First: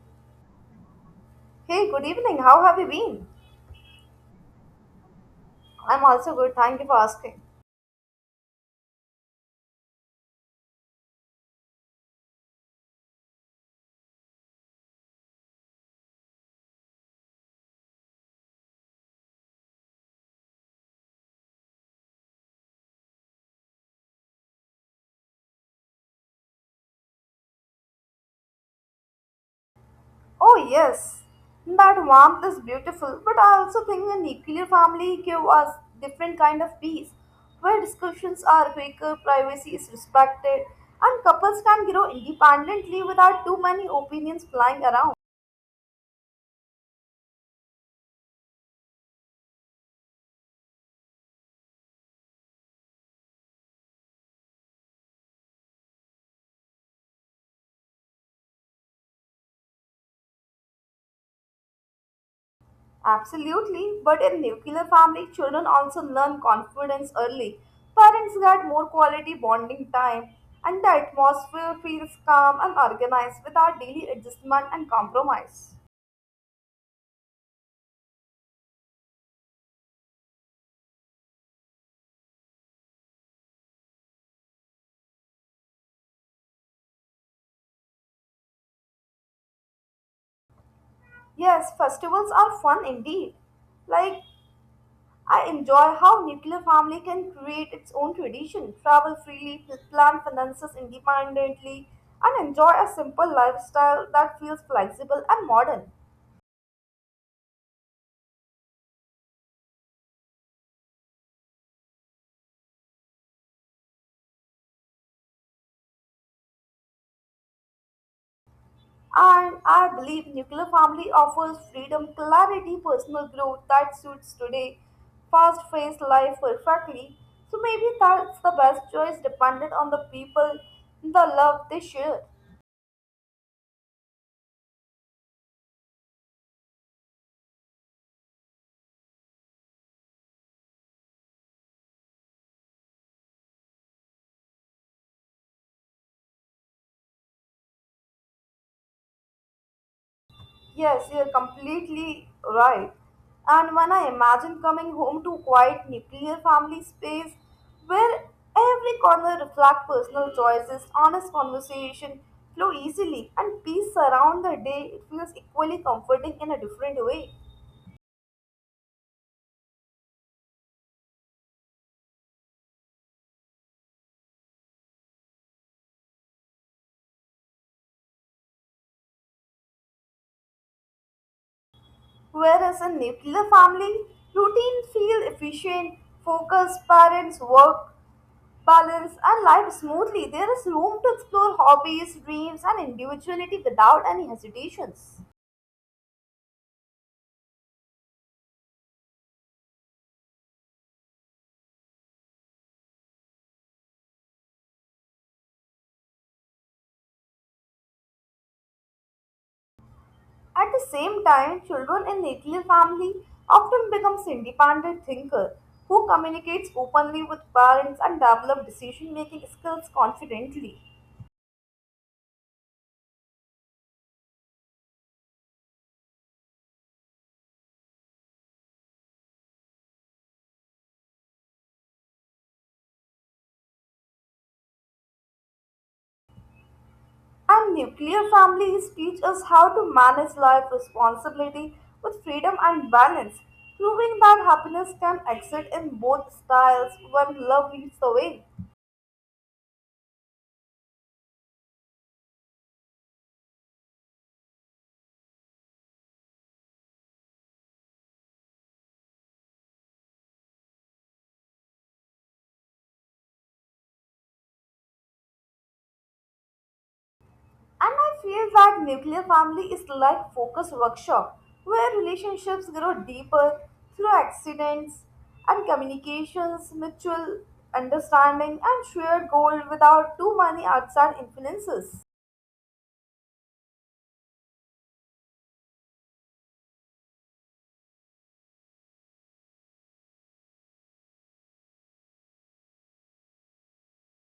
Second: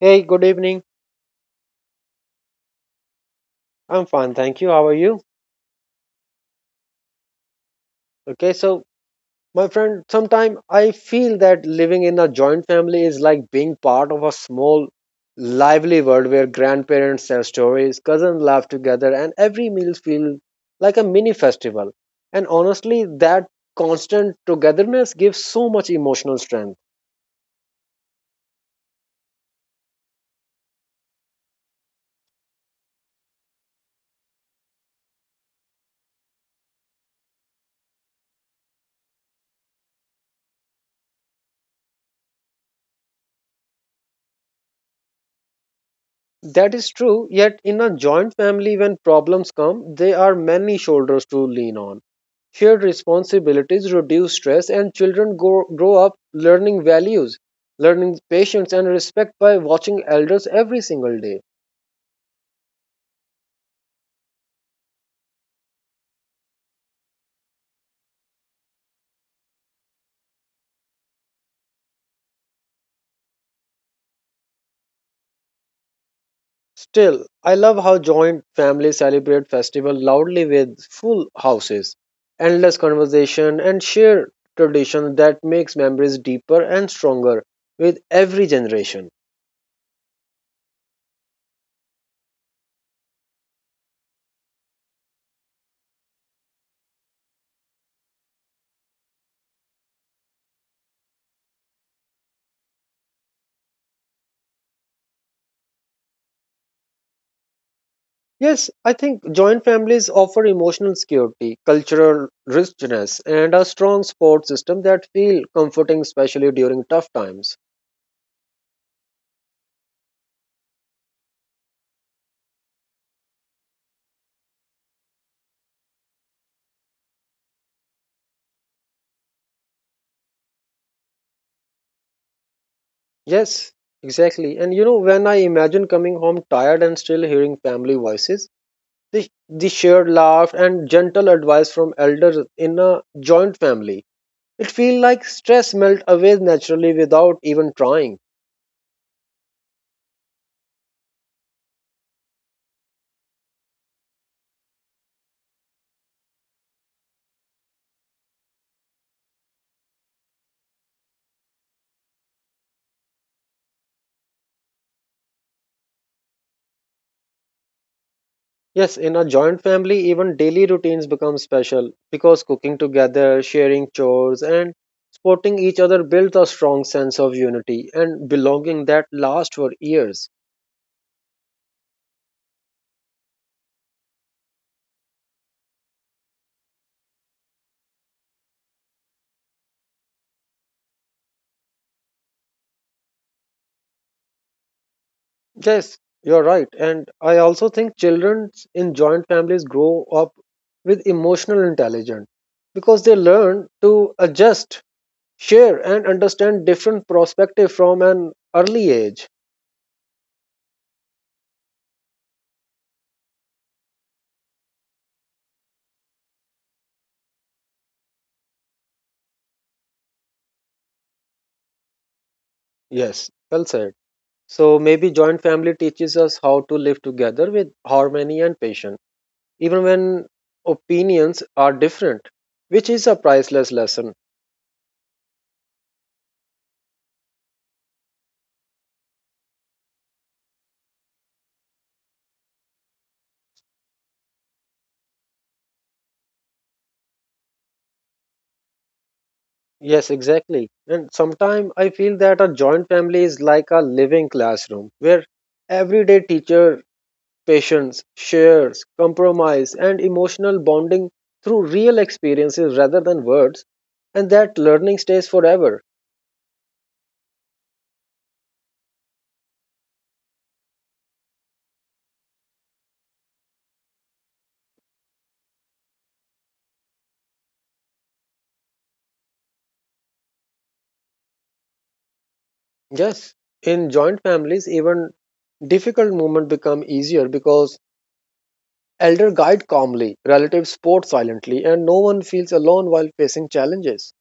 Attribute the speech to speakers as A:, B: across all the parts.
A: Hey, good evening.
B: Hey, good evening. How have you been?
A: I'm fine, thank you. How are you?
B: I'm also good. Thank you for asking.
A: Okay, so my friend, sometime I feel that living in a joint family is like being part of a small lively world where grandparents tell stories, cousins laugh together, and every meal feels like a mini festival. And honestly, that constant togetherness gives so much emotional strength.
B: Oh, yes. That warmth is beautiful, but I also think a nuclear family give us different kind of peace, where discussions are quicker, privacy is respected, and couples can grow independently without too many opinions flying around.
A: That is true, yet in a joint family, when problems come, there are many shoulders to lean on. Shared responsibilities reduce stress, and children grow up learning values, learning patience, and respect by watching elders every single day.
B: Absolutely, but in nuclear family, children also learn confidence early. Parents get more quality bonding time, and the atmosphere feels calm and organized without daily adjustment and compromise.
A: Still, I love how joint families celebrate festival loudly with full houses, endless conversation, and shared tradition that makes memories deeper and stronger with every generation.
B: Yes, festivals are fun indeed. Like, I enjoy how nuclear family can create its own tradition, travel freely, plan finances independently, and enjoy a simple lifestyle that feels flexible and modern.
A: Yes, I think joint families offer emotional security, cultural richness, and a strong support system that feel comforting, especially during tough times.
B: And I believe nuclear family offers freedom, clarity, personal growth that suits today fast-paced life perfectly. So maybe that's the best choice dependent on the people, the love they share.
A: Yes, exactly. And you know, when I imagine coming home tired and still hearing family voices, the shared laugh and gentle advice from elders in a joint family, it feels like stress melt away naturally without even trying.
B: Yes, you're completely right. And when I imagine coming home to a quiet nuclear family space where every corner reflects personal choices, honest conversation flow easily, and peace surround the day, it feels equally comforting in a different way.
A: Yes, in a joint family, even daily routines become special because cooking together, sharing chores, and supporting each other builds a strong sense of unity and belonging that lasts for years.
B: Whereas in nuclear family, routine feel efficient, focus, parents, work, balance, and life smoothly. There is room to explore hobbies, dreams, and individuality without any hesitations.
A: Yes, you're right. And I also think children in joint families grow up with emotional intelligence because they learn to adjust, share, and understand different perspectives from an early age.
B: At the same time, children in nuclear family often becomes independent thinker who communicates openly with parents and develop decision making skills confidently.
A: Yes, well said. So maybe joint family teaches us how to live together with harmony and patience, even when opinions are different, which is a priceless lesson.
B: And nuclear families teach us how to manage life responsibility with freedom and balance, proving that happiness can exist in both styles when love leads the way.
A: Yes, exactly. And sometimes I feel that a joint family is like a living classroom where everyday teacher patience, shares, compromise, and emotional bonding through real experiences rather than words, and that learning stays forever.
B: And I feel that nuclear family is like focus workshop where relationships grow deeper through accidents and communications, mutual understanding and shared goal without too many outside influences.
A: Yes, in joint families, even difficult moments become easier because elder guide calmly, relatives support silently, and no one feels alone while facing challenges.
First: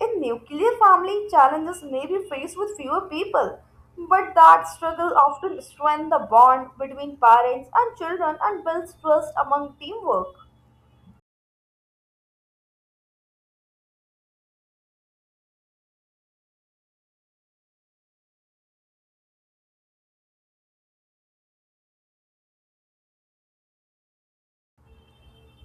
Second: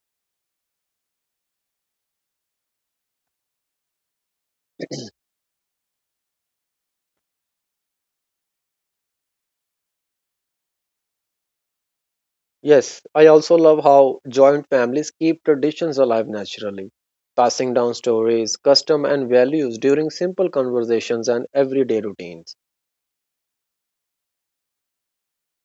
B: In nuclear family, challenges may be faced with fewer people, but that struggle often strengthens the bond between parents and children and builds trust among teamwork.
A: Yes, I also love how joint families keep traditions alive naturally, passing down stories, custom, and values during simple conversations and everyday routines.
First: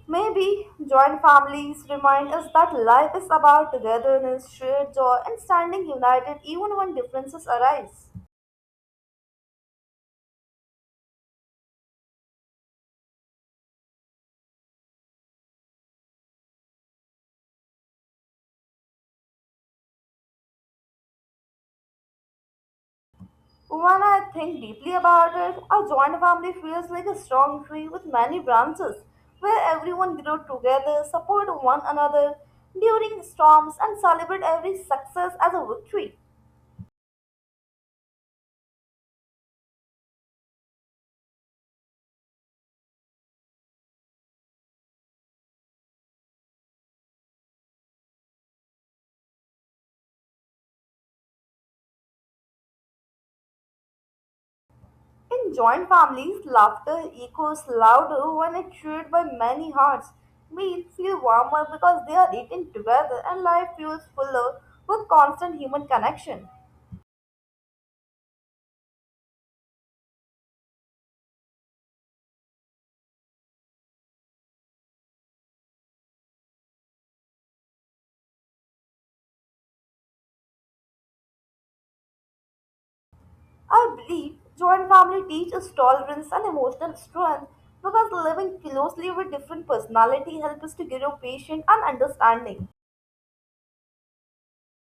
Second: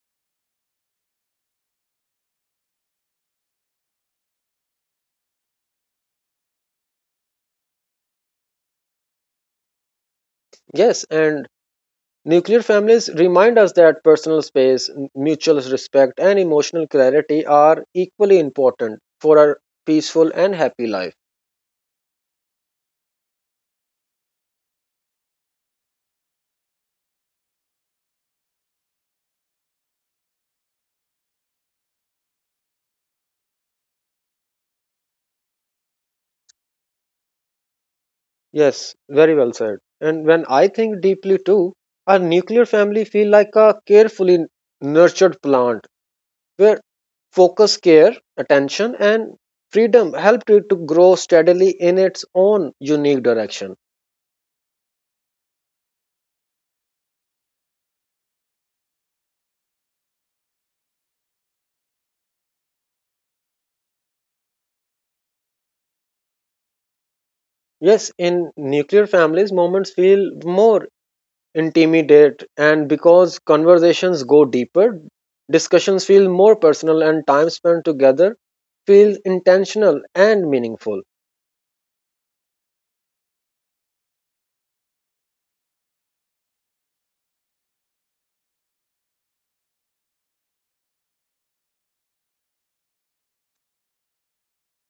B: Maybe joint families remind us that life is about togetherness, shared joy, and standing united even when differences arise.
A: Yes, and nuclear families remind us that personal space, mutual respect, and emotional clarity are equally important for a peaceful and happy life.
B: When I think deeply about it, a joint family feels like a strong tree with many branches, where everyone grows together, support one another during storms, and celebrate every success as a victory.
A: Yes, very well said. And when I think deeply too, a nuclear family feel like a carefully nurtured plant where focus, care, attention, and freedom helped it to grow steadily in its own unique direction.
B: In joint families, laughter echoes louder when it's shared by many hearts. Meals feel warmer because they are eaten together and life feels fuller with constant human connection.
A: Yes, in nuclear families, moments feel more intimidate and because conversations go deeper discussions feel more personal and time spent together feels intentional and meaningful.
B: I believe joint family teaches tolerance and emotional strength because living closely with different personality helps us to grow patient and understanding.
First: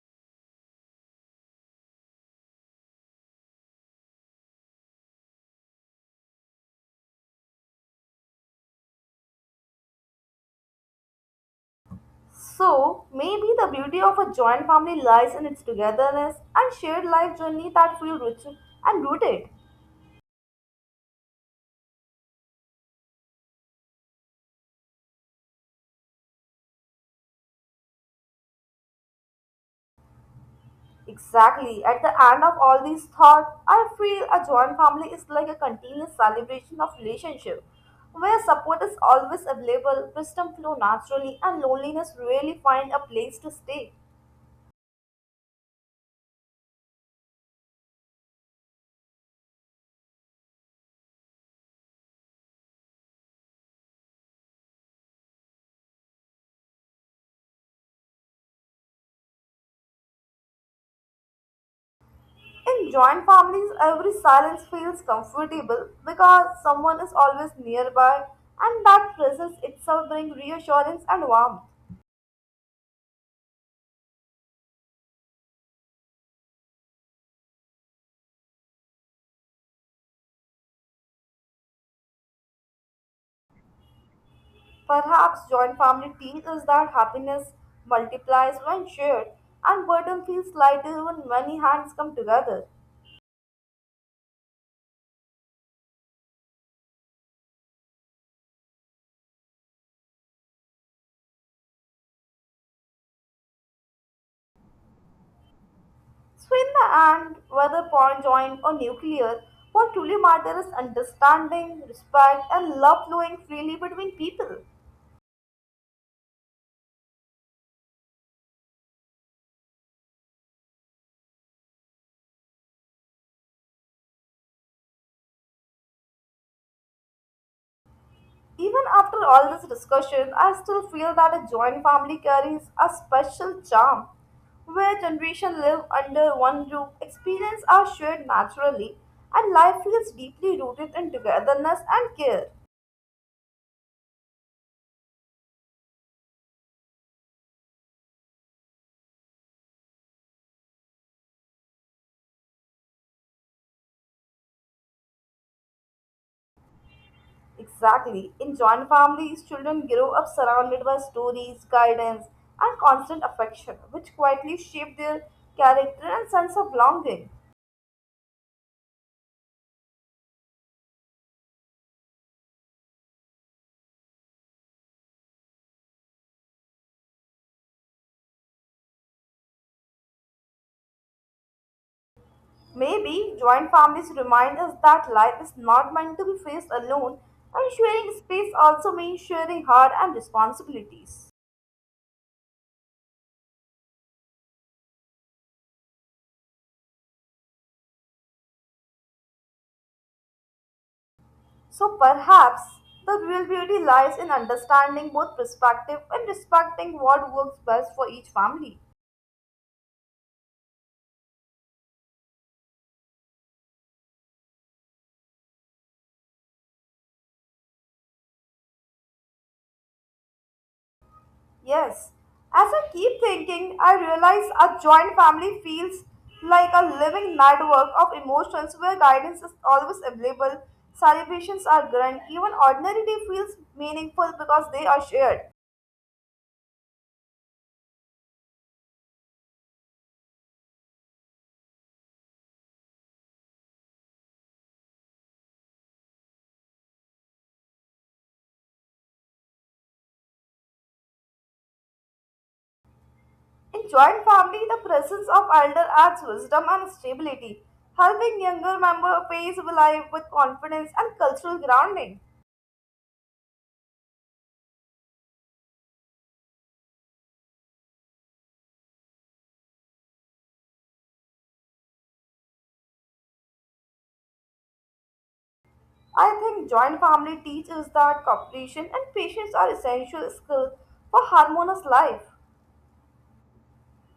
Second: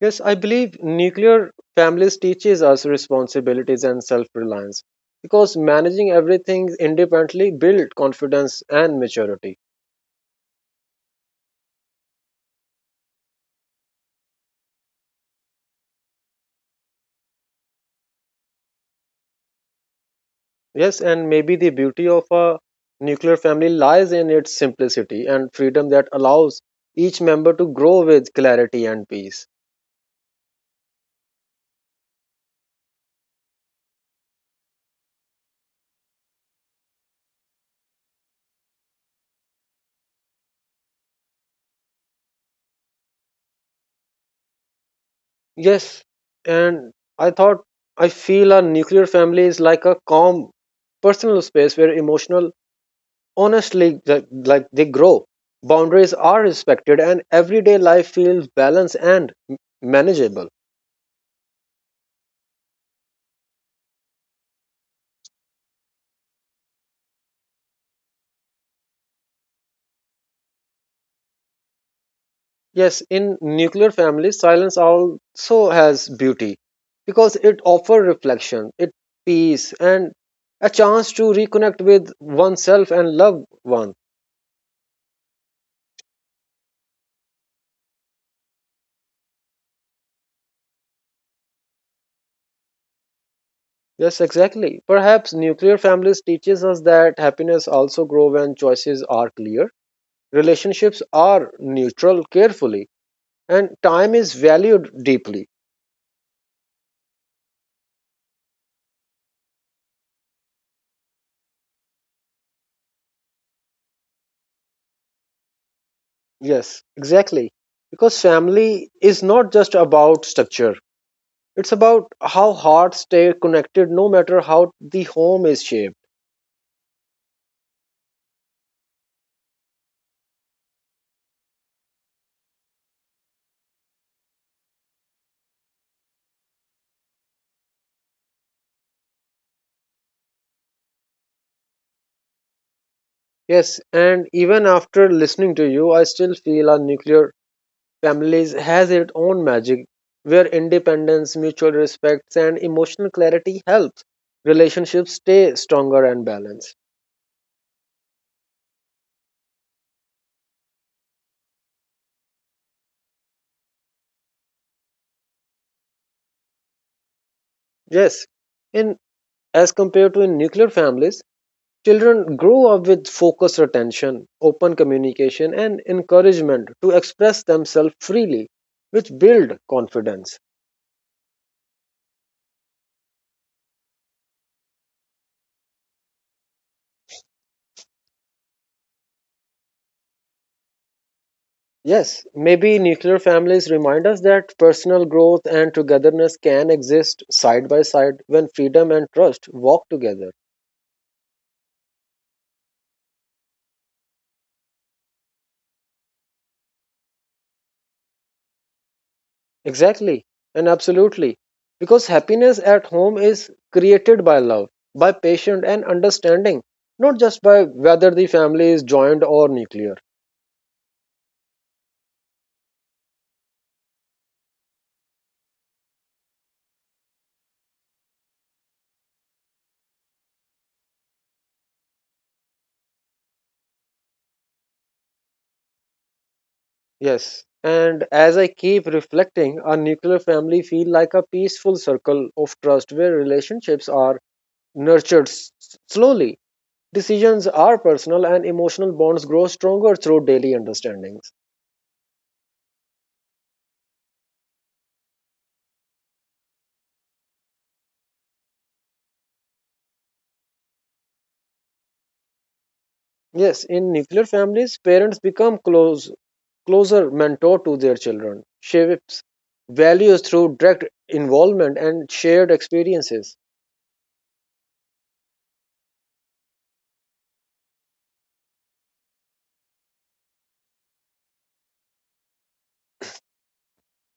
A: Yes, I believe nuclear families teaches us responsibilities and self-reliance because managing everything independently builds confidence and maturity.
B: So, maybe the beauty of a joint family lies in its togetherness and shared life journey that feel rich and rooted.
A: Yes, and maybe the beauty of a nuclear family lies in its simplicity and freedom that allows each member to grow with clarity and peace.
B: Exactly. At the end of all these thoughts, I feel a joint family is like a continuous celebration of relationship, where support is always available, wisdom flow naturally, and loneliness really find a place to stay.
A: Yes, and I thought I feel a nuclear family is like a calm personal space where emotional honestly like they grow. Boundaries are respected and everyday life feels balanced and manageable.
B: In joint families, every silence feels comfortable because someone is always nearby, and that presence itself brings reassurance and warmth.
A: Yes, in nuclear families silence also has beauty because it offers reflection, it peace and a chance to reconnect with oneself and loved ones.
B: Perhaps joint family teaches that happiness multiplies when shared and burden feels lighter when many hands come together.
A: Yes, exactly. Perhaps nuclear families teaches us that happiness also grow when choices are clear, relationships are neutral carefully, and time is valued deeply.
B: So, in the end, whether conjoined or nuclear, what truly matters is understanding, respect, and love flowing freely between people.
A: Yes, exactly. Because family is not just about structure. It's about how hearts stay connected no matter how the home is shaped.
B: Even after all this discussion, I still feel that a joint family carries a special charm where generations live under one roof, experiences are shared naturally, and life feels deeply rooted in togetherness and care.
A: Yes, and even after listening to you, I still feel a nuclear families has its own magic where independence, mutual respect, and emotional clarity helps relationships stay stronger and balanced.
B: Exactly. In joint families, children grow up surrounded by stories, guidance, and constant affection, which quietly shape their character and sense of belonging.
A: Yes, in as compared to in nuclear families, children grow up with focused attention, open communication, and encouragement to express themselves freely, which build confidence.
B: Maybe joint families remind us that life is not meant to be faced alone, and sharing space also means sharing hard and responsibilities.
A: Yes, maybe nuclear families remind us that personal growth and togetherness can exist side by side when freedom and trust walk together.
B: So perhaps the real beauty lies in understanding both perspectives and respecting what works best for each family.
A: Exactly, and absolutely. Because happiness at home is created by love, by patience and understanding, not just by whether the family is joined or nuclear.
B: Yes. As I keep thinking, I realize a joint family feels like a living network of emotions where guidance is always available, celebrations are grand, even ordinary day feels meaningful because they are shared.
A: Yes. And as I keep reflecting, a nuclear family feel like a peaceful circle of trust where relationships are nurtured slowly. Decisions are personal and emotional bonds grow stronger through daily understandings.
B: In joint family, the presence of elder adds wisdom and stability, helping younger member face life with confidence and cultural grounding.
A: Yes, in nuclear families, parents become closer mentor to their children, shapes values through direct involvement and shared experiences.
B: I think joint family teaches that cooperation and patience are essential skills for harmonious life.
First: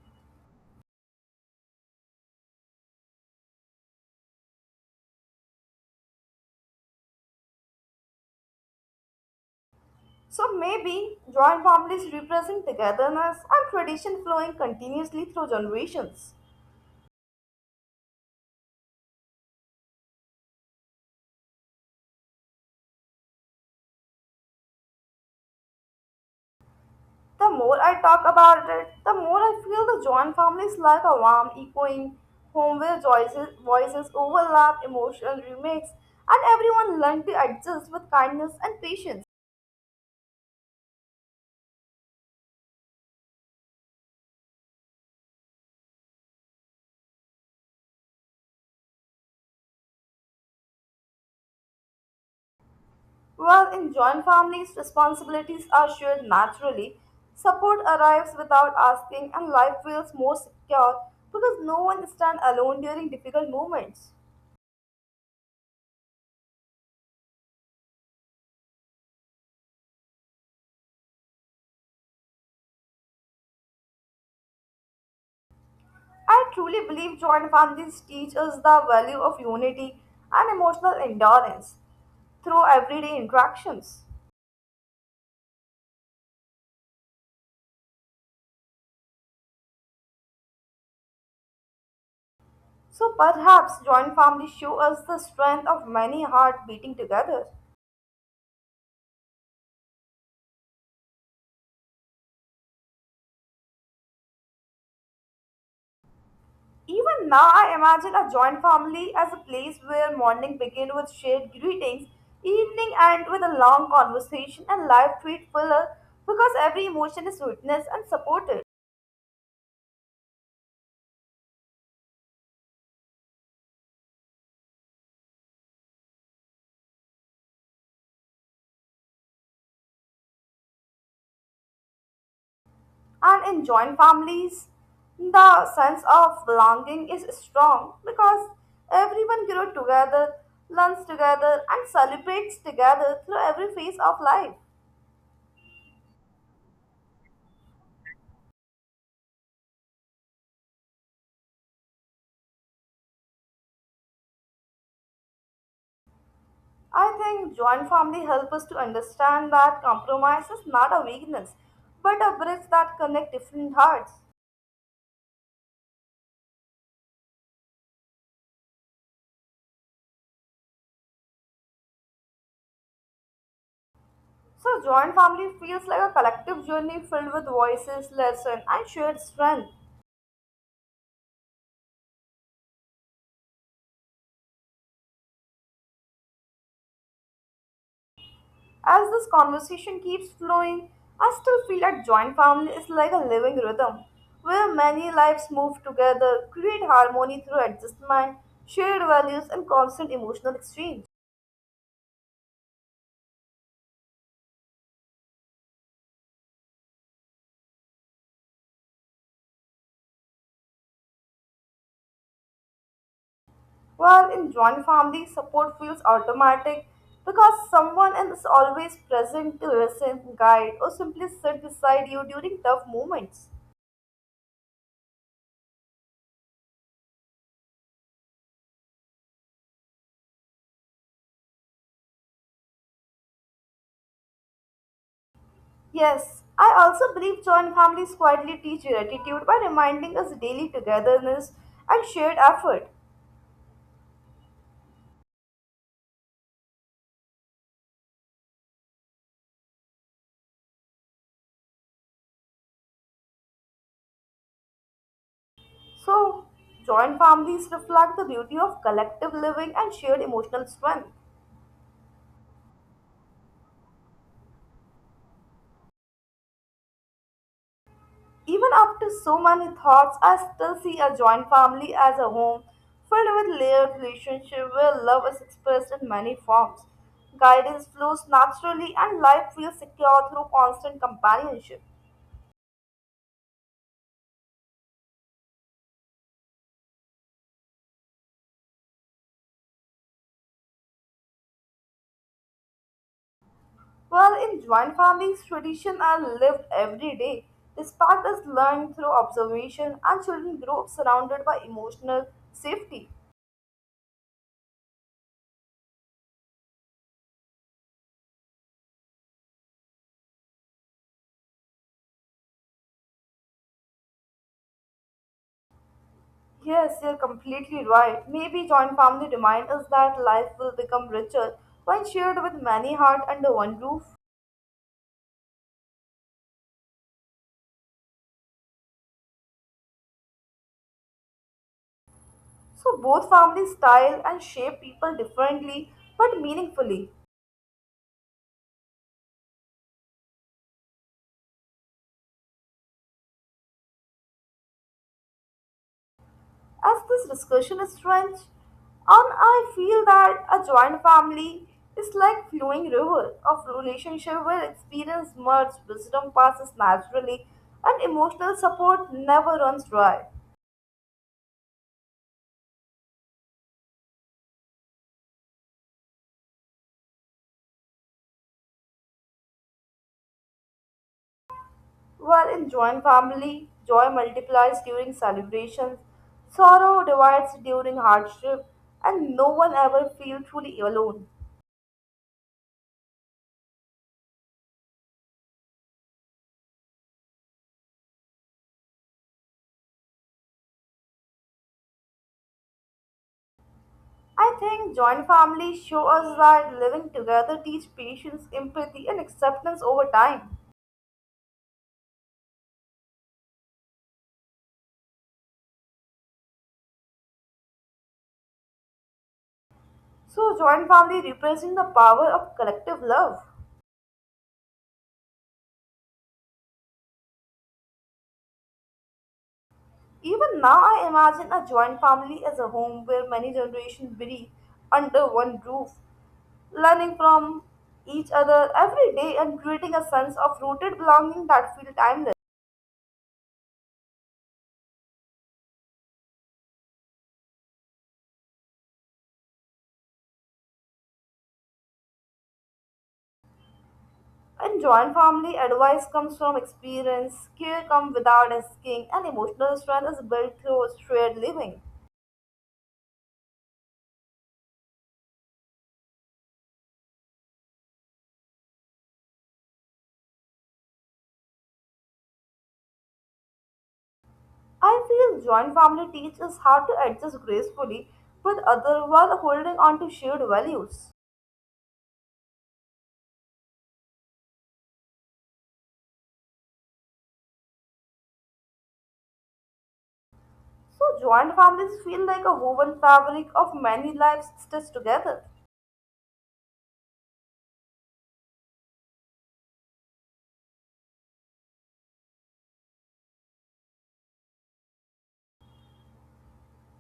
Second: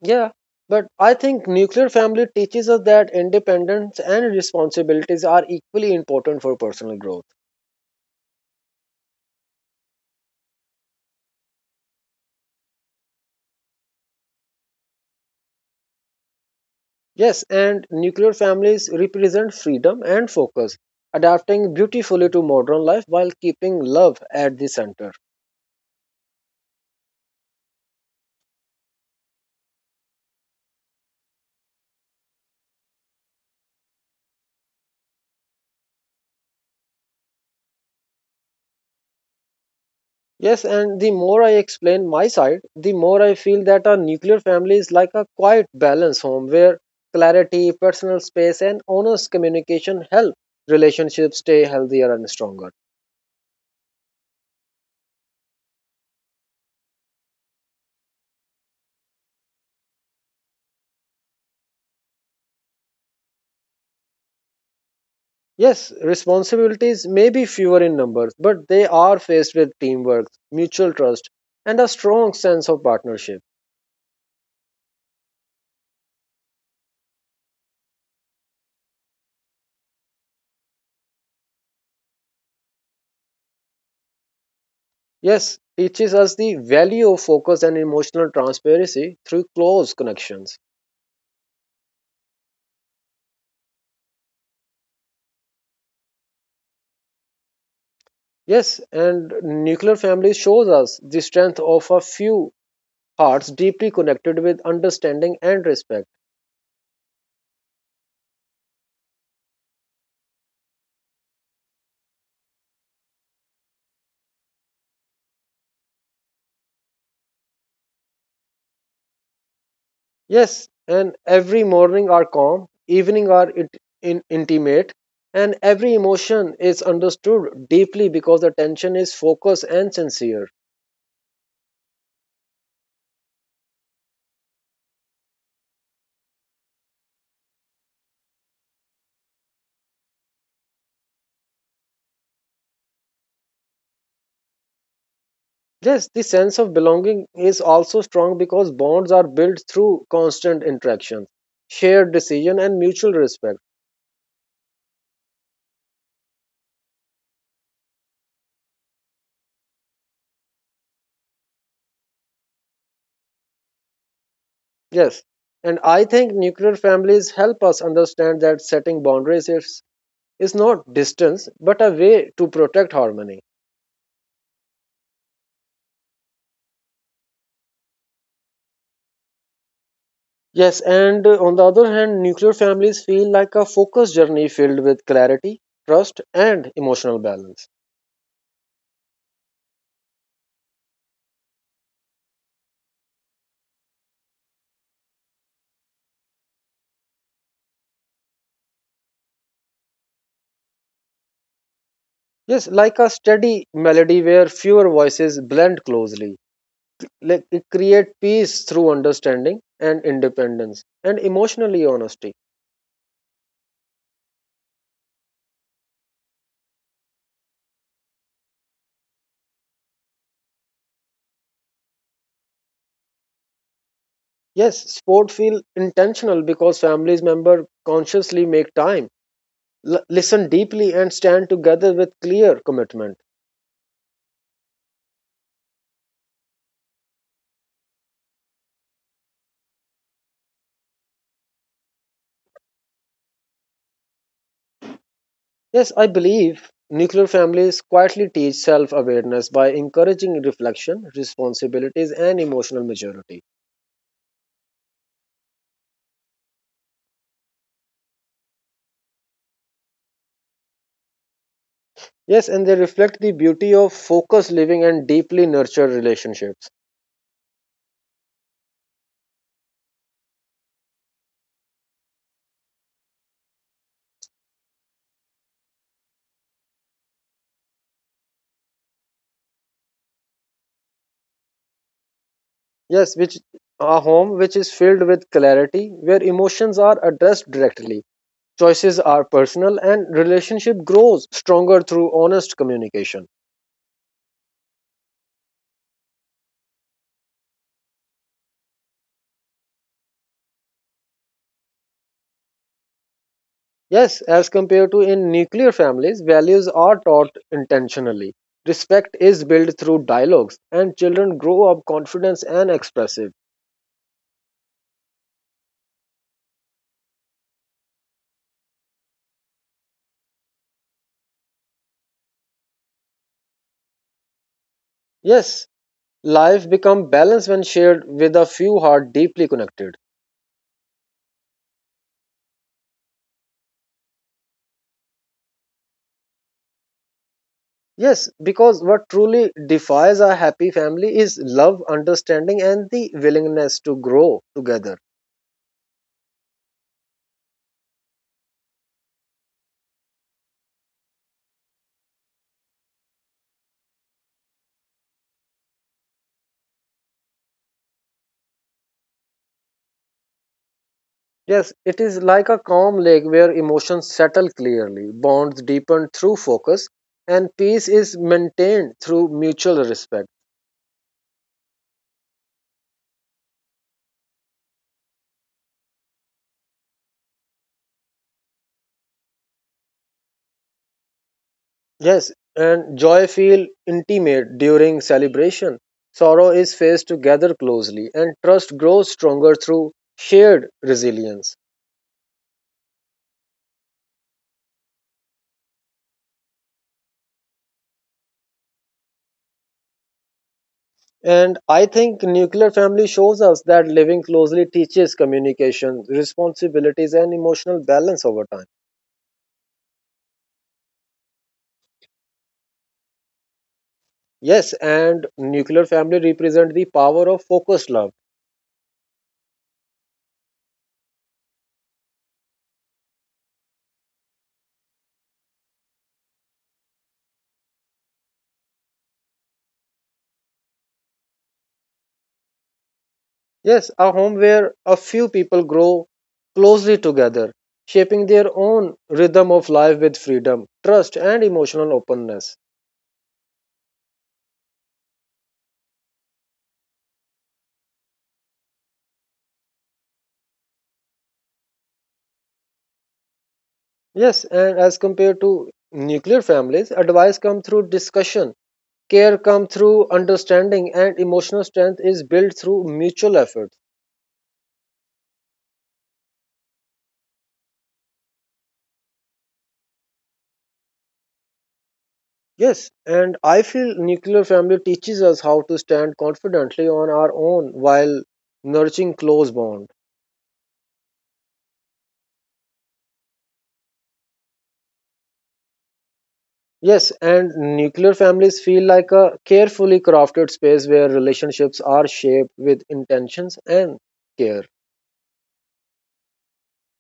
A: Yeah, but I think nuclear family teaches us that independence and responsibilities are equally important for personal growth.
B: So maybe joint families represent togetherness and tradition flowing continuously through generations.
A: Yes, and nuclear families represent freedom and focus, adapting beautifully to modern life while keeping love at the center.
B: The more I talk about it, the more I feel the joint family is like a warm, echoing home where voices overlap, emotional remix, and everyone learns to adjust with kindness and patience.
A: Yes, and the more I explain my side, the more I feel that a nuclear family is like a quiet balance home where clarity, personal space, and honest communication help relationships stay healthier and stronger.
B: While in joint families, responsibilities are shared naturally, support arrives without asking, and life feels more secure because no one stands alone during difficult moments.
A: Yes, responsibilities may be fewer in numbers, but they are faced with teamwork, mutual trust, and a strong sense of partnership.
B: I truly believe joint families teach us the value of unity and emotional endurance through everyday interactions.
A: Yes, teaches us the value of focus and emotional transparency through close connections.
B: So perhaps joint families show us the strength of many hearts beating together.
A: Yes, and nuclear family shows us the strength of a few hearts deeply connected with understanding and respect.
B: Even now, I imagine a joint family as a place where morning begins with shared greetings, evening ends with a long conversation, and life feels fuller because every emotion is witnessed and supported.
A: Yes, and every morning are calm, evening are intimate, and every emotion is understood deeply because the attention is focused and sincere.
B: And in joint families, the sense of belonging is strong because everyone grows together, learns together, and celebrates together through every phase of life.
A: Yes, the sense of belonging is also strong because bonds are built through constant interaction, shared decision, and mutual respect.
B: I think joint family helps us to understand that compromise is not a weakness, but a bridge that connects different hearts.
A: Yes, and I think nuclear families help us understand that setting boundaries is not distance but a way to protect harmony.
B: So joint family feels like a collective journey filled with voices, lessons, and shared strength.
A: Yes, and on the other hand, nuclear families feel like a focused journey filled with clarity, trust, and emotional balance.
B: As this conversation keeps flowing, I still feel that joint family is like a living rhythm, where many lives move together, create harmony through adjustment, shared values, and constant emotional exchange.
A: Yes, like a steady melody where fewer voices blend closely. Like it creates peace through understanding and independence and emotionally honesty.
B: While in joint family, support feels automatic because someone is always present to listen, guide, or simply sit beside you during tough moments.
A: Yes, sport feel intentional because families member consciously make time listen deeply and stand together with clear commitment.
B: Yes, I also believe joint families quietly teach gratitude by reminding us daily togetherness and shared effort.
A: Yes, I believe nuclear families quietly teach self awareness by encouraging reflection, responsibilities, and emotional maturity.
B: So, joint families reflect the beauty of collective living and shared emotional strength.
A: Yes, and they reflect the beauty of focused living and deeply nurtured relationships.
B: Even after so many thoughts, I still see a joint family as a home filled with layered relationship where love is expressed in many forms. Guidance flows naturally and life feels secure through constant companionship.
A: Yes, which a home which is filled with clarity, where emotions are addressed directly, choices are personal, and relationship grows stronger through honest communication.
B: While in joint families, tradition are lived every day. Respect is learned through observation and children grow up surrounded by emotional safety.
A: Yes, as compared to in nuclear families, values are taught intentionally. Respect is built through dialogues, and children grow up confident and expressive.
B: Yes, you're completely right. Maybe joint family reminds us that life will become richer when shared with many hearts under one roof.
A: Yes, life becomes balanced when shared with a few heart deeply connected.
B: So both families style and shape people differently but meaningfully.
A: Yes, because what truly defines a happy family is love, understanding, and the willingness to grow together.
B: As this discussion is rich, and I feel that a joint family is like flowing river of relationship where experience merges, wisdom passes naturally, and emotional support never runs dry.
A: Yes, it is like a calm lake where emotions settle clearly, bonds deepen through focus, and peace is maintained through mutual respect.
B: While in joint family, joy multiplies during celebrations, sorrow divides during hardship, and no one ever feels truly alone.
A: Yes, and joy feel intimate during celebration. Sorrow is faced together closely, and trust grows stronger through shared resilience.
B: I think joint families show us that living together teach patience, empathy, and acceptance over time.
A: And I think nuclear family shows us that living closely teaches communication, responsibilities, and emotional balance over time.
B: So, joint family represents the power of collective love.
A: Yes, and nuclear family represent the power of focused love.
B: Even now, I imagine a joint family as a home where many generations breathe under one roof learning from each other every day and creating a sense of rooted belonging that feels timeless.
A: Yes, a home where a few people grow closely together, shaping their own rhythm of life with freedom, trust, and emotional openness.
B: In joint family, advice comes from experience, care comes without asking, and emotional strength is built through shared living.
A: Yes, and as compared to nuclear families, advice comes through discussion, care comes through understanding, and emotional strength is built through mutual effort.
B: I feel joint family teaches how to adjust gracefully with other while holding on to shared values.
A: Yes, and I feel nuclear family teaches us how to stand confidently on our own while nurturing close bond.
B: So joint families feel like a woven fabric of many lives stitched together.
A: Yes, and nuclear families feel like a carefully crafted space where relationships are shaped with intentions and care.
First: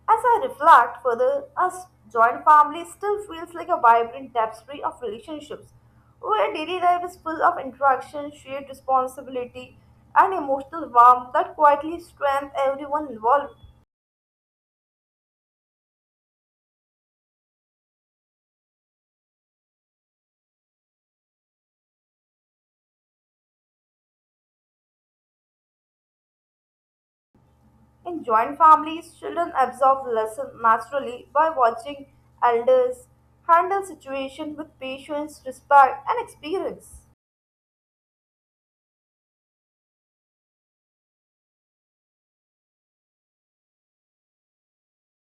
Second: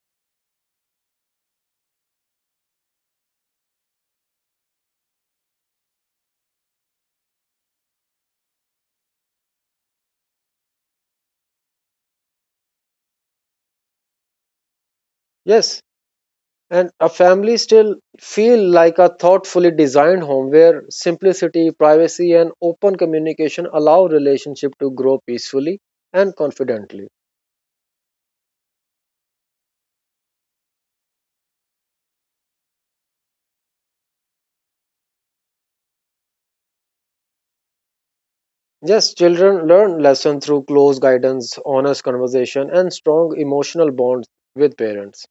B: As I reflect further, a joint family still feels like a vibrant tapestry of relationships, where daily life is full of interaction, shared responsibility, and emotional warmth that quietly strengthen everyone involved.
A: Yes, and a family still feel like a thoughtfully designed home where simplicity, privacy and open communication allow relationship to grow peacefully and confidently.
B: In joint families, children absorb lessons naturally by watching elders handle situations with patience, respect, and experience.
A: Yes, children learn lesson through close guidance, honest conversation, and strong emotional bonds with parents.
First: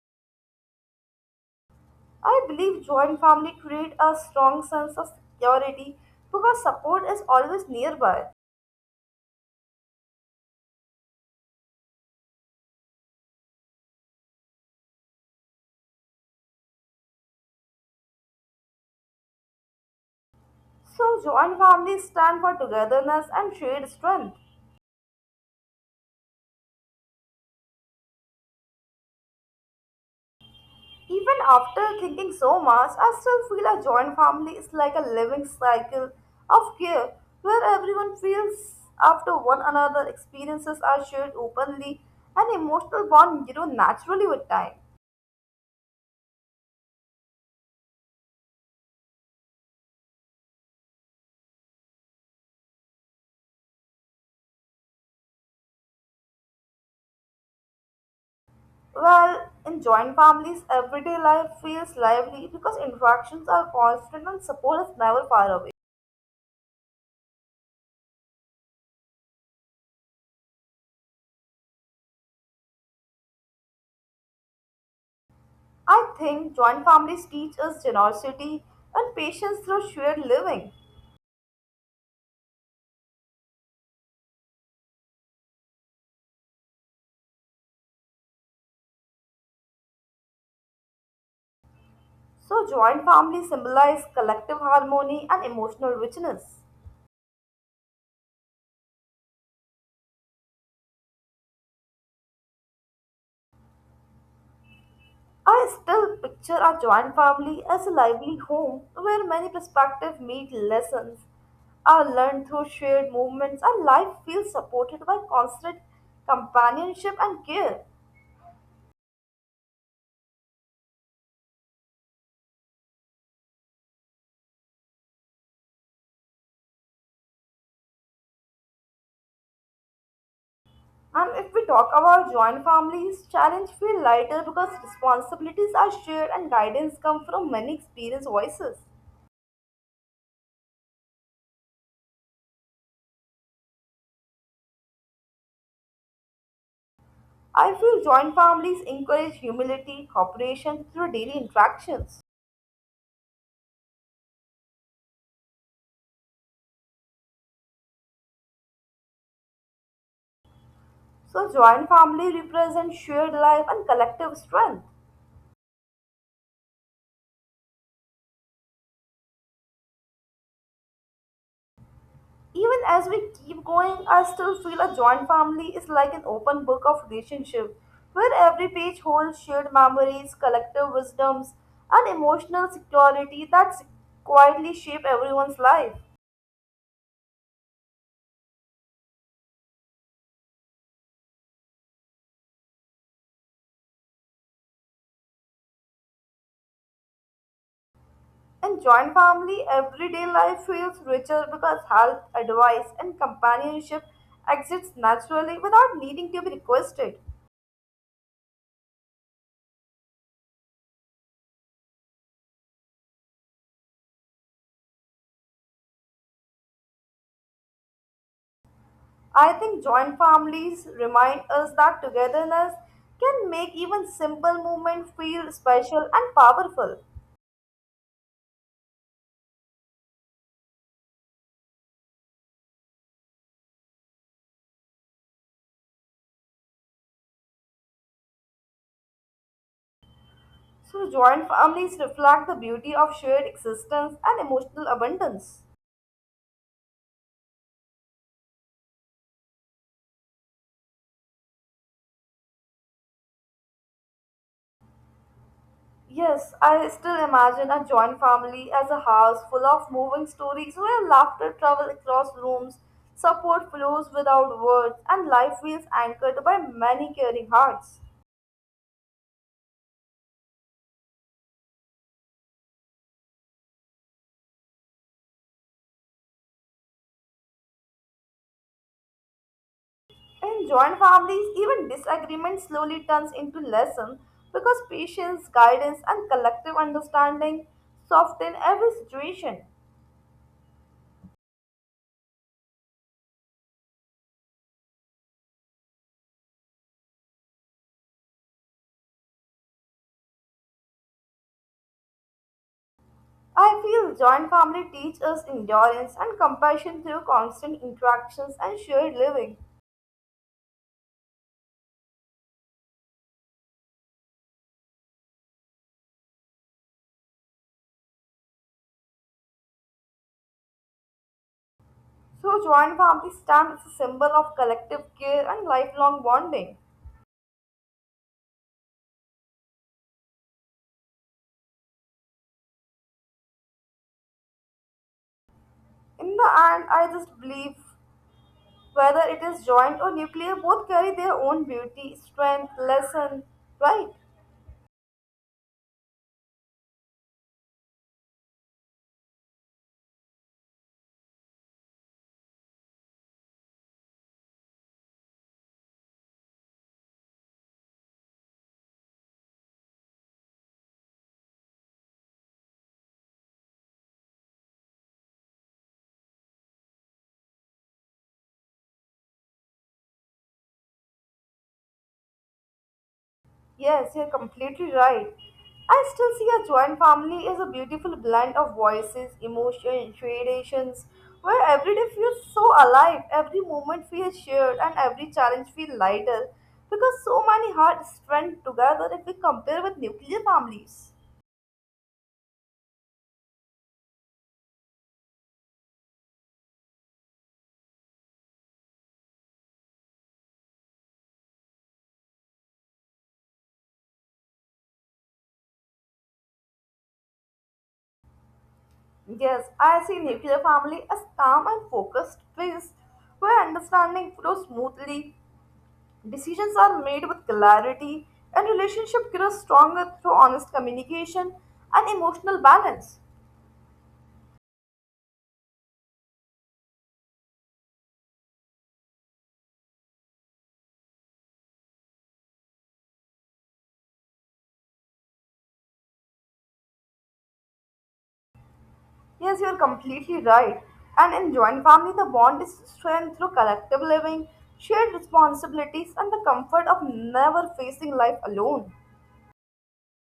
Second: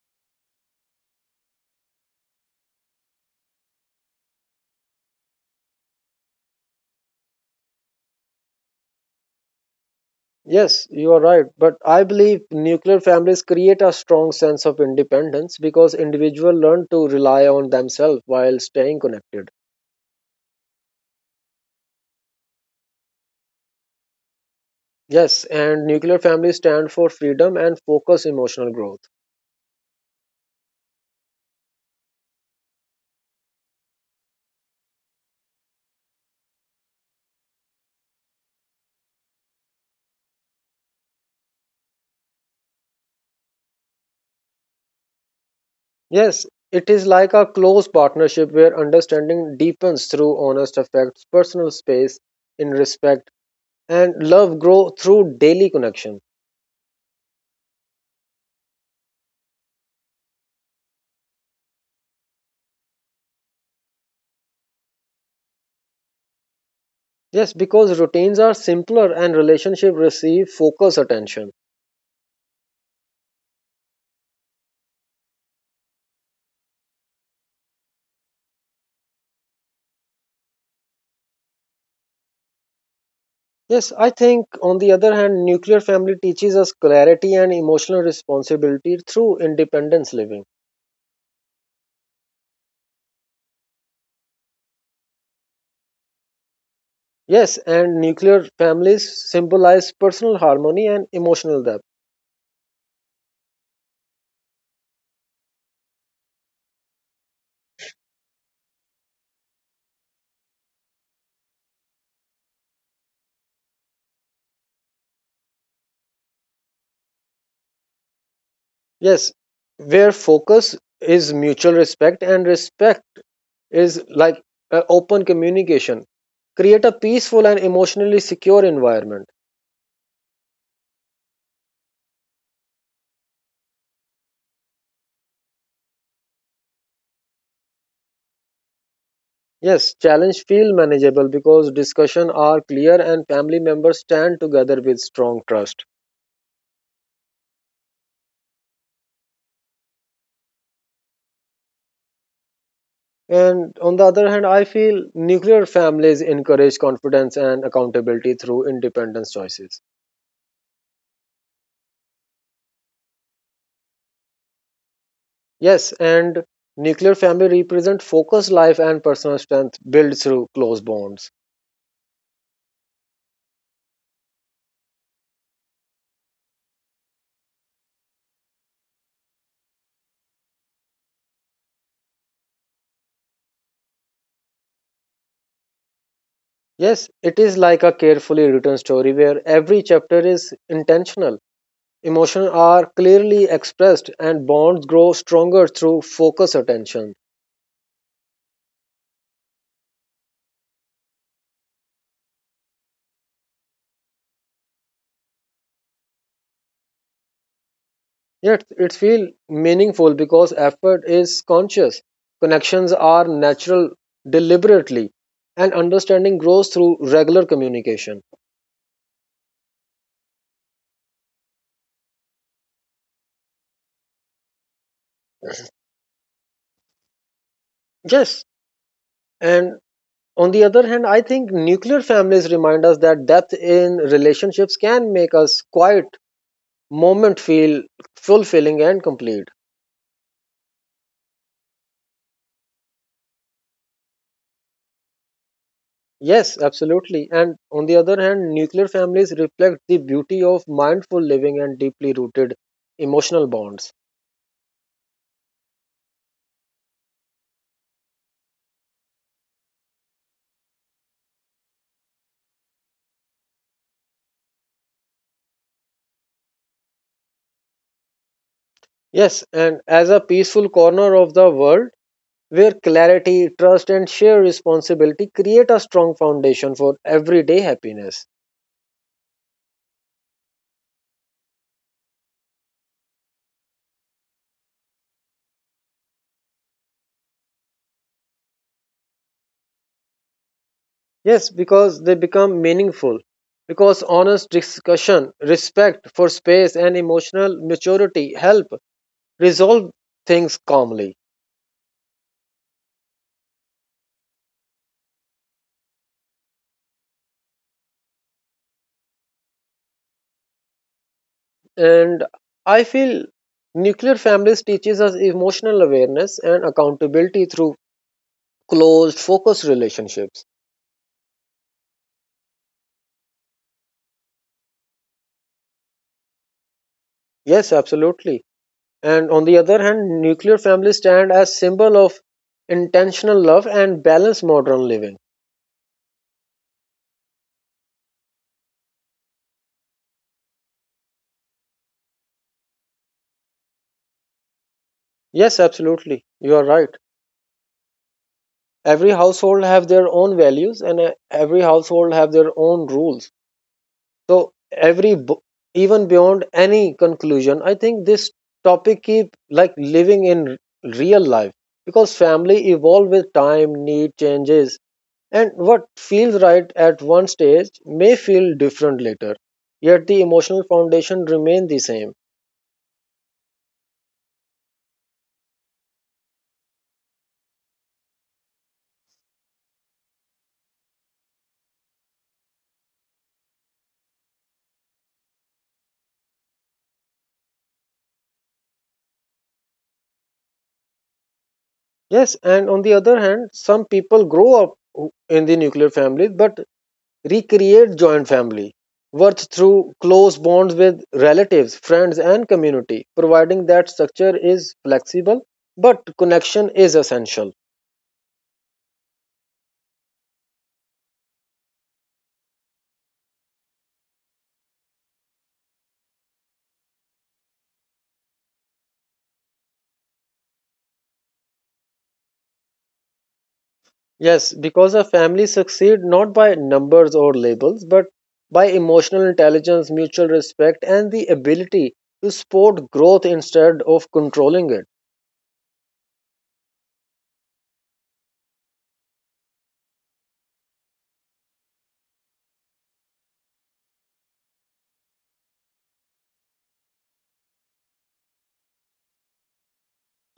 B: I believe joint family create a strong sense of security because support is always nearby.
A: Yes, you are right, but I believe nuclear families create a strong sense of independence because individuals learn to rely on themselves while staying connected.
B: So, joint families stand for togetherness and shared strength.
A: Yes, and nuclear families stand for freedom and focus emotional growth.
B: Even after thinking so much, I still feel a joint family is like a living cycle of care where everyone feels after one another, experiences are shared openly, and emotional bond grow naturally with time.
A: Yes, it is like a close partnership where understanding deepens through honest affects, personal space in respect and love grow through daily connection.
B: Well, in joint families, everyday life feels lively because interactions are constant and support is never far away.
A: Yes, because routines are simpler and relationship receive focus attention.
B: I think joint families teach us generosity and patience through shared living.
A: Yes, I think on the other hand, nuclear family teaches us clarity and emotional responsibility through independence living.
B: So, joint family symbolize collective harmony and emotional richness.
A: Yes, and nuclear families symbolize personal harmony and emotional depth.
B: I still picture a joint family as a lively home where many perspectives meet lessons are learned through shared movements and life feels supported by constant companionship and care.
A: Yes, where focus is mutual respect and respect is like open communication. Create a peaceful and emotionally secure environment.
B: And if we talk about joint families, challenge feel lighter because responsibilities are shared and guidance come from many experienced voices.
A: Yes, challenge feel manageable because discussion are clear and family members stand together with strong trust.
B: I feel joint families encourage humility, cooperation through daily interactions.
A: And on the other hand, I feel nuclear families encourage confidence and accountability through independence choices.
B: So, joint family represents shared life and collective strength.
A: Yes, and nuclear family represent focused life and personal strength built through close bonds.
B: Even as we keep going, I still feel a joint family is like an open book of relationship where every page holds shared memories, collective wisdoms, and emotional security that quietly shape everyone's life.
A: Yes, it is like a carefully written story where every chapter is intentional. Emotions are clearly expressed and bonds grow stronger through focused attention.
B: And joint family, everyday life feels richer because help, advice, and companionship exists naturally without needing to be requested.
A: Yet it feels meaningful because effort is conscious. Connections are natural deliberately, and understanding grows through regular communication.
B: I think joint families remind us that togetherness can make even simple moments feel special and powerful.
A: Yes, and on the other hand, I think nuclear families remind us that depth in relationships can make us quiet moment feel fulfilling and complete.
B: So, joint families reflect the beauty of shared existence and emotional abundance.
A: Yes, absolutely. And on the other hand, nuclear families reflect the beauty of mindful living and deeply rooted emotional bonds.
B: Yes, I still imagine a joint family as a house full of moving stories where laughter travels across rooms, support flows without words, and life feels anchored by many caring hearts.
A: Yes, and as a peaceful corner of the world where clarity, trust, and shared responsibility create a strong foundation for everyday happiness.
B: In joint families, even disagreement slowly turns into lesson because patience, guidance, and collective understanding soften every situation.
A: Yes, because they become meaningful, because honest discussion, respect for space, and emotional maturity help resolve things calmly.
B: I feel joint family teach us endurance and compassion through constant interactions and shared living.
A: And I feel nuclear families teaches us emotional awareness and accountability through closed, focused relationships.
B: So, joint family stand is a symbol of collective care and lifelong bonding.
A: Yes, absolutely. And on the other hand, nuclear families stand as symbol of intentional love and balanced modern living.
B: In the end, I just believe whether it is joint or nuclear, both carry their own beauty, strength, lesson, right?
A: Yes, absolutely. You are right. Every household have their own values and every household have their own rules. So even beyond any conclusion, I think this topic keep like living in real life because family evolve with time, need changes. And what feels right at one stage may feel different later, yet the emotional foundation remains the same.
B: Yes, you're completely right. I still see a joint family as a beautiful blend of voices, emotions, traditions, where every day feels so alive, every moment feels shared, and every challenge feels lighter because so many hearts strand together if we compare with nuclear families.
A: Yes, and on the other hand, some people grow up in the nuclear family but recreate joint family, worth through close bonds with relatives, friends, and community, providing that structure is flexible but connection is essential.
B: Yes, I see nuclear family as calm and focused phase where understanding flows smoothly, decisions are made with clarity, and relationship grows stronger through honest communication and emotional balance.
A: Yes, because a family succeed not by numbers or labels, but by emotional intelligence, mutual respect, and the ability to support growth instead of controlling it.
B: Yes, you are completely right. And in joint family, the bond is strengthened through collective living, shared responsibilities, and the comfort of never facing life alone.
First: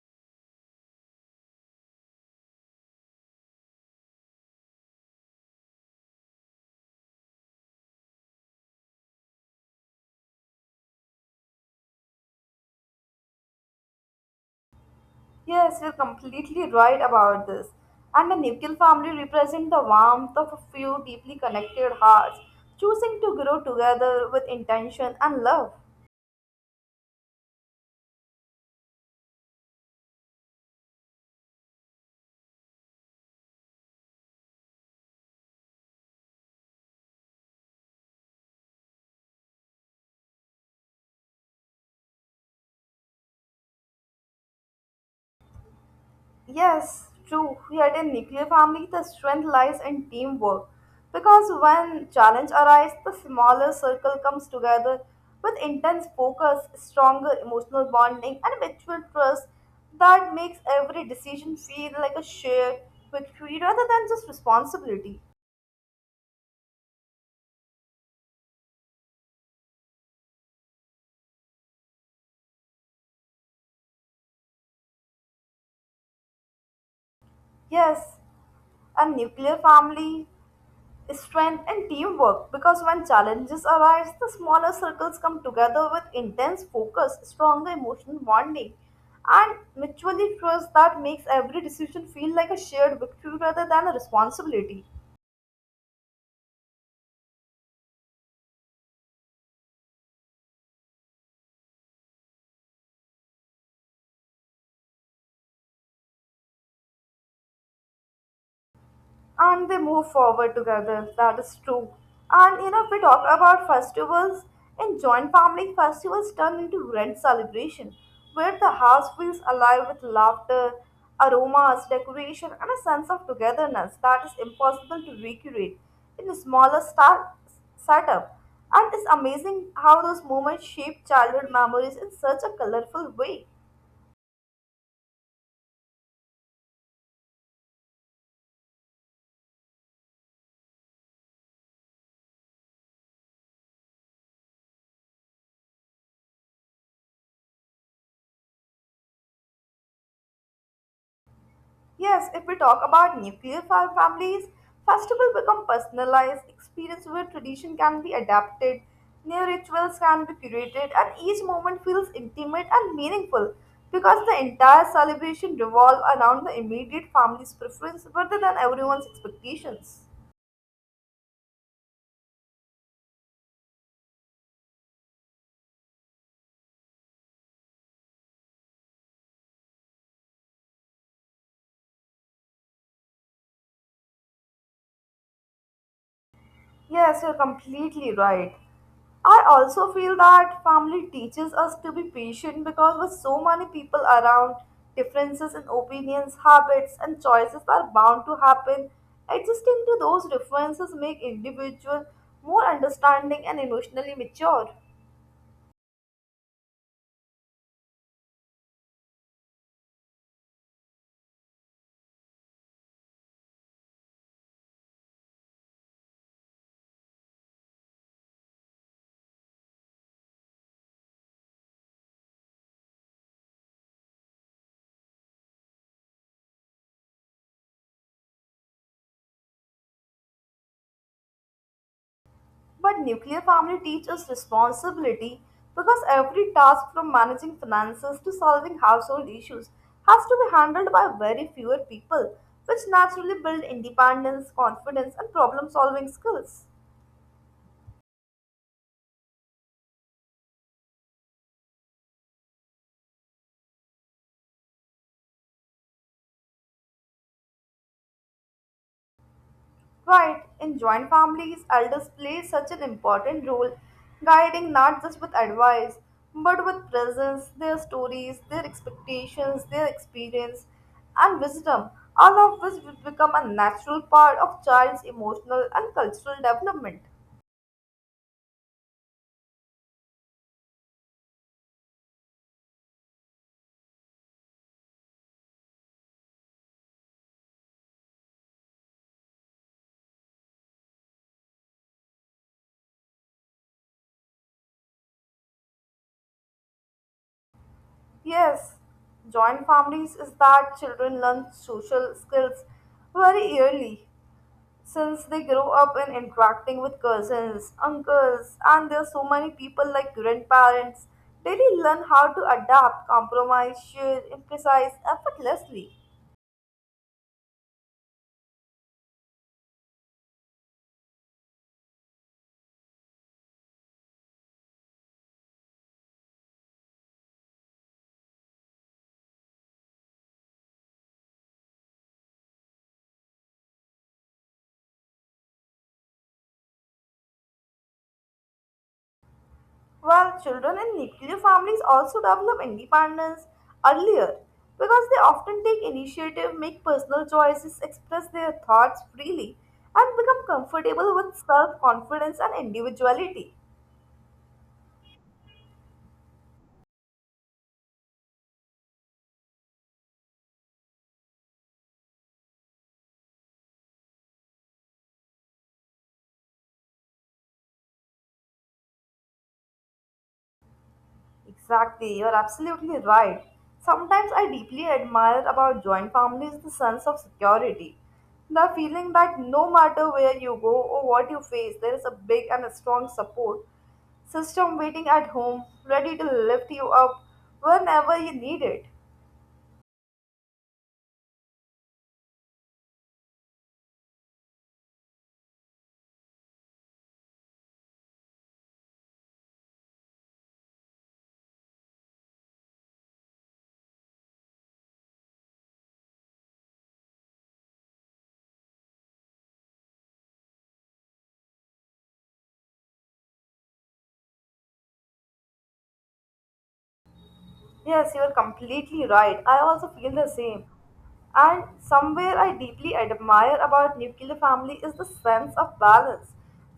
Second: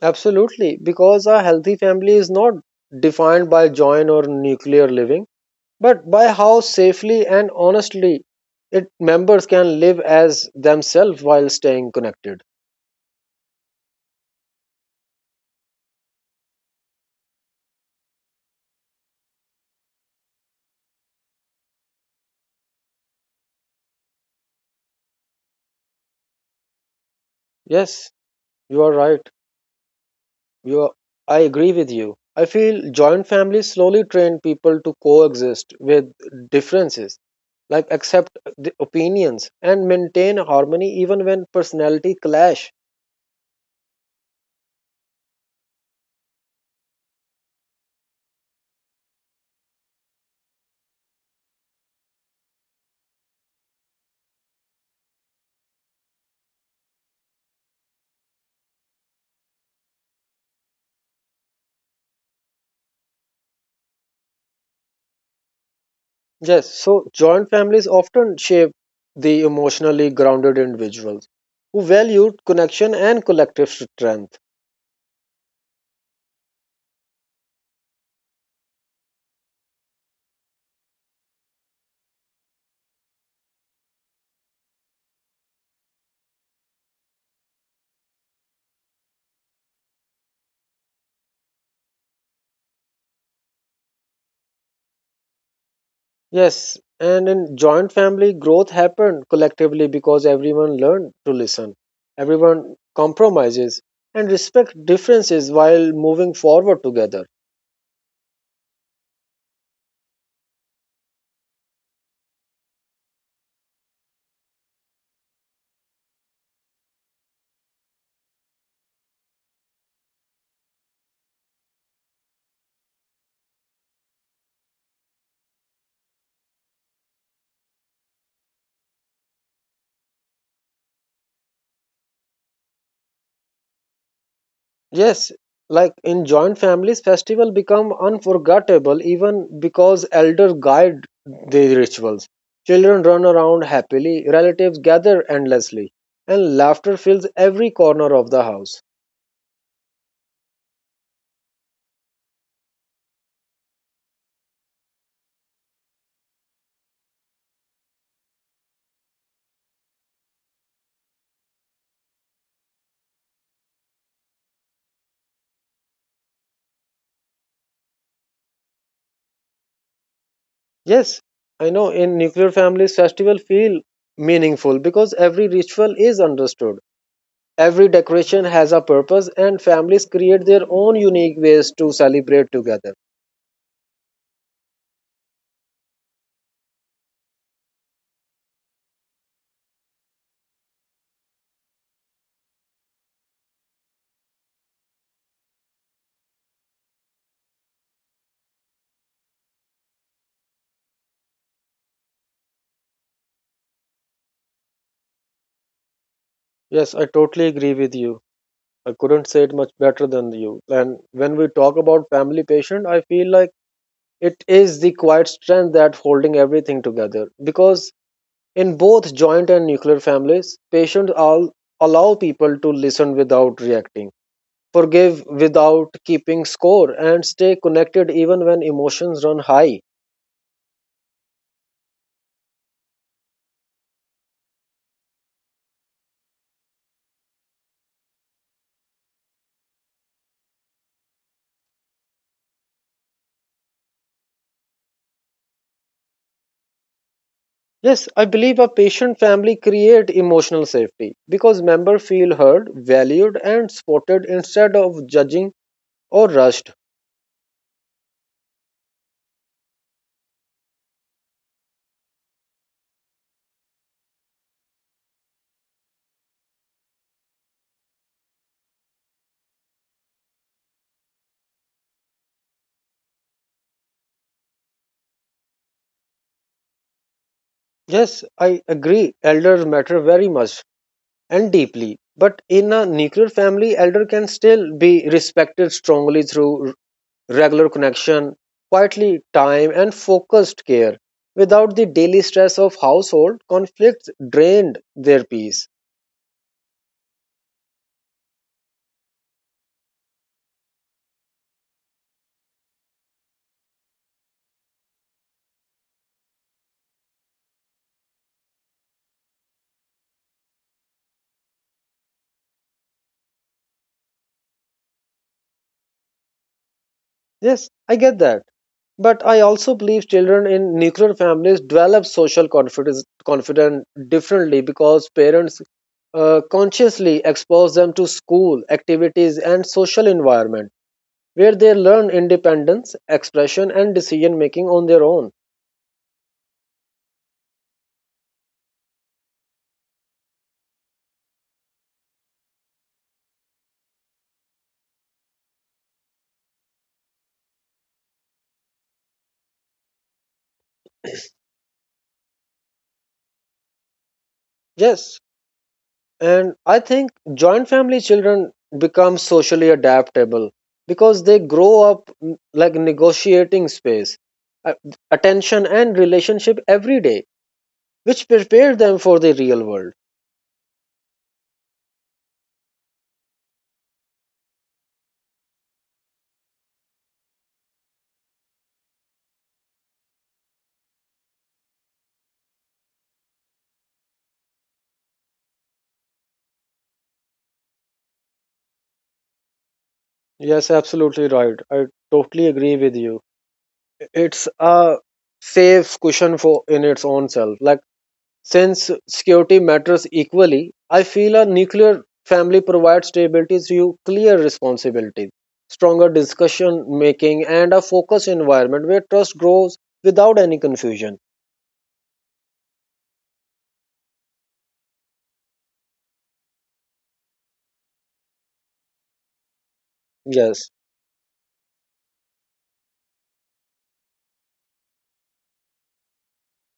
A: Absolutely, because a healthy family is not defined by joint or nuclear living, but by how safely and honestly its members can live as themselves while staying connected.
B: Yes, you're completely right about this. And the nuclear family represents the warmth of a few deeply connected hearts, choosing to grow together with intention and love.
A: Yes, you are right. You, I agree with you. I feel joint families slowly train people to coexist with differences, like accept the opinions and maintain harmony even when personality clash.
B: Yes, true. Here in nuclear family, the strength lies in teamwork. Because when challenge arises, the smaller circle comes together with intense focus, stronger emotional bonding, and mutual trust that makes every decision feel like a shared victory rather than just responsibility.
A: Yes, so joint families often shape the emotionally grounded individuals who valued connection and collective strength.
B: Yes, a nuclear family, strength, and teamwork because when challenges arise, the smaller circles come together with intense focus, stronger emotional bonding, and mutually trust that makes every decision feel like a shared victory rather than a responsibility.
A: Yes, and in joint family, growth happened collectively because everyone learned to listen. Everyone compromises and respect differences while moving forward together.
B: And they move forward together. That is true. And you know, if we talk about festivals, in joint family, festivals turn into grand celebration where the house feels alive with laughter, aromas, decoration, and a sense of togetherness that is impossible to recreate in a smaller start setup. And it's amazing how those moments shape childhood memories in such a colorful way.
A: Yes, like in joint families, festival become unforgettable even because elder guide the rituals. Children run around happily, relatives gather endlessly, and laughter fills every corner of the house.
B: Yes, if we talk about families, festivals become personalized experience where tradition can be adapted, new rituals can be curated, and each moment feels intimate and meaningful because the entire celebration revolves around the immediate family's preference rather than everyone's expectations.
A: Yes, I know in nuclear families, festival feel meaningful because every ritual is understood. Every decoration has a purpose, and families create their own unique ways to celebrate together.
B: Yes, you're completely right. I also feel that family teaches us to be patient because with so many people around, differences in opinions, habits, and choices are bound to happen. Adjusting to those differences make individual more understanding and emotionally mature.
A: Yes, I totally agree with you. I couldn't say it much better than you. And when we talk about family patient, I feel like it is the quiet strength that holding everything together. Because in both joint and nuclear families, patients all allow people to listen without reacting, forgive without keeping score, and stay connected even when emotions run high.
B: But nuclear family teaches responsibility because every task from managing finances to solving household issues has to be handled by very fewer people, which naturally build independence, confidence, and problem solving skills.
A: Yes, I believe a patient family create emotional safety because members feel heard, valued, and supported instead of judging or rushed.
B: Right, in joint families, elders play such an important role, guiding not just with advice, but with presence, their stories, their expectations, their experience, and wisdom, all of which will become a natural part of child's emotional and cultural development.
A: Yes, I agree, elders matter very much and deeply, but in a nuclear family elder can still be respected strongly through regular connection, quietly time and focused care. Without the daily stress of household, conflicts drained their peace.
B: Yes, joint families is that children learn social skills very early since they grow up in interacting with cousins, uncles, and there are so many people like grandparents, daily learn how to adapt, compromise, share, emphasize effortlessly.
A: Yes, I get that. But I also believe children in nuclear families develop social confidence differently because parents consciously expose them to school activities and social environment where they learn independence, expression, and decision making on their own.
B: While children in nuclear families also develop independence earlier because they often take initiative, make personal choices, express their thoughts freely, and become comfortable with self confidence and individuality.
A: Yes, and I think joint family children become socially adaptable because they grow up like negotiating space, a- attention, and relationship every day, which prepare them for the real world.
B: Exactly, you're absolutely right. Sometimes I deeply admire about joint families the sense of security. The feeling that no matter where you go or what you face, there is a big and a strong support system waiting at home, ready to lift you up whenever you need it.
A: Yes, absolutely right. I totally agree with you. It's a safe cushion for in its own self. Like, since security matters equally, I feel a nuclear family provides stability through clear responsibilities, stronger discussion making, and a focused environment where trust grows without any confusion.
B: Yes, you are completely right. I also feel the same.
A: Yes.
B: And somewhere I deeply admire about nuclear family is the sense of balance.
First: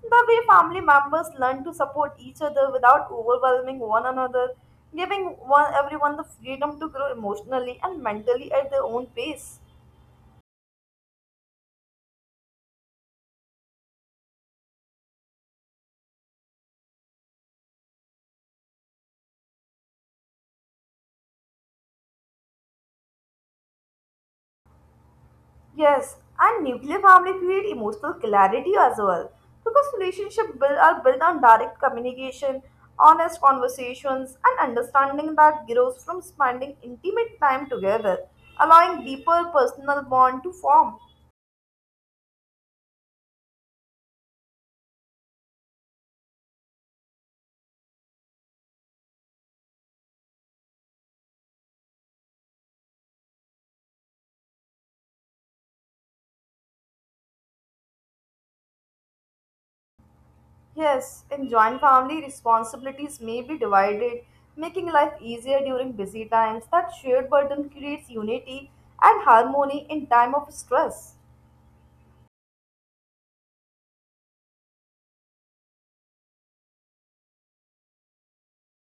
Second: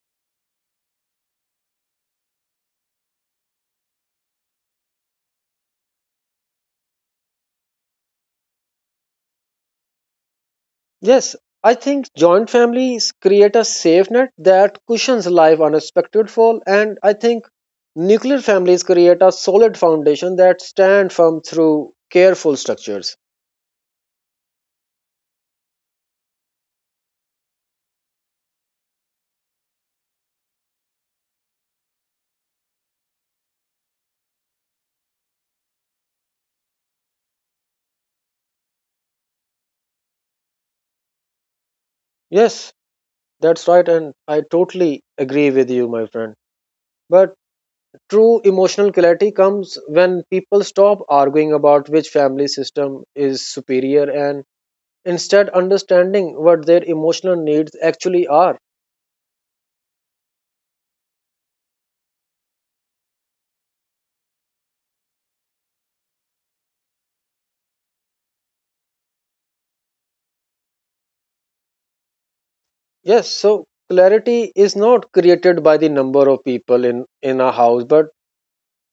B: The way family members learn to support each other without overwhelming one another, giving one everyone the freedom to grow emotionally and mentally at their own pace.
A: Yes. I think joint families create a safe net that cushions life unexpected fall, and I think nuclear families create a solid foundation that stand firm through careful structures.
B: Yes, and nuclear family create emotional clarity as well because relationships build, are built on direct communication, honest conversations, and understanding that grows from spending intimate time together, allowing deeper personal bond to form.
A: Yes, that's right, and I totally agree with you, my friend. But true emotional clarity comes when people stop arguing about which family system is superior and instead understanding what their emotional needs actually are.
B: Yes, in joint family, responsibilities may be divided, making life easier during busy times. That shared burden creates unity and harmony in time of stress.
A: Yes, so clarity is not created by the number of people in a house, but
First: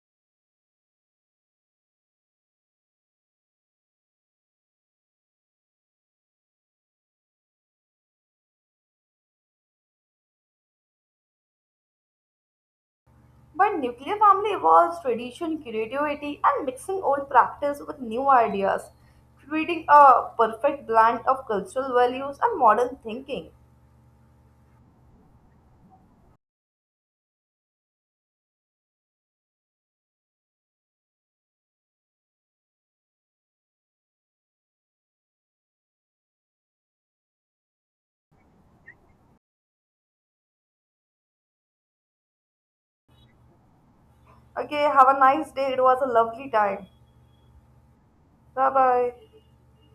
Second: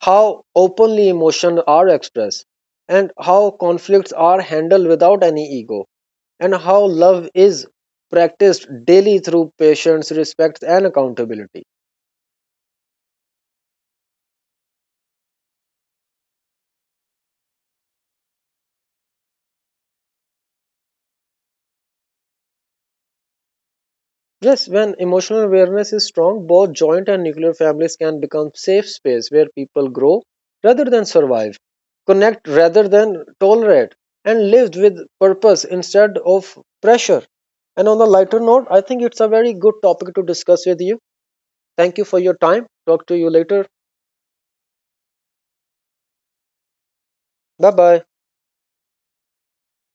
A: how openly emotions are expressed, and how conflicts are handled without any ego, and how love is practiced daily through patience, respect, and accountability.
B: But nuclear family involves tradition, creativity, and mixing old practice with new ideas, creating a perfect blend of cultural values and modern thinking.
A: Yes, when emotional awareness is strong, both joint and nuclear families can become safe space where people grow rather than survive, connect rather than tolerate, and lived with purpose instead of pressure. And on a lighter note, I think it's a very good topic to discuss with you. Thank you for your time. Talk to you later.
B: Okay, have a nice day. It was a lovely time.
A: Bye bye.
B: Bye bye.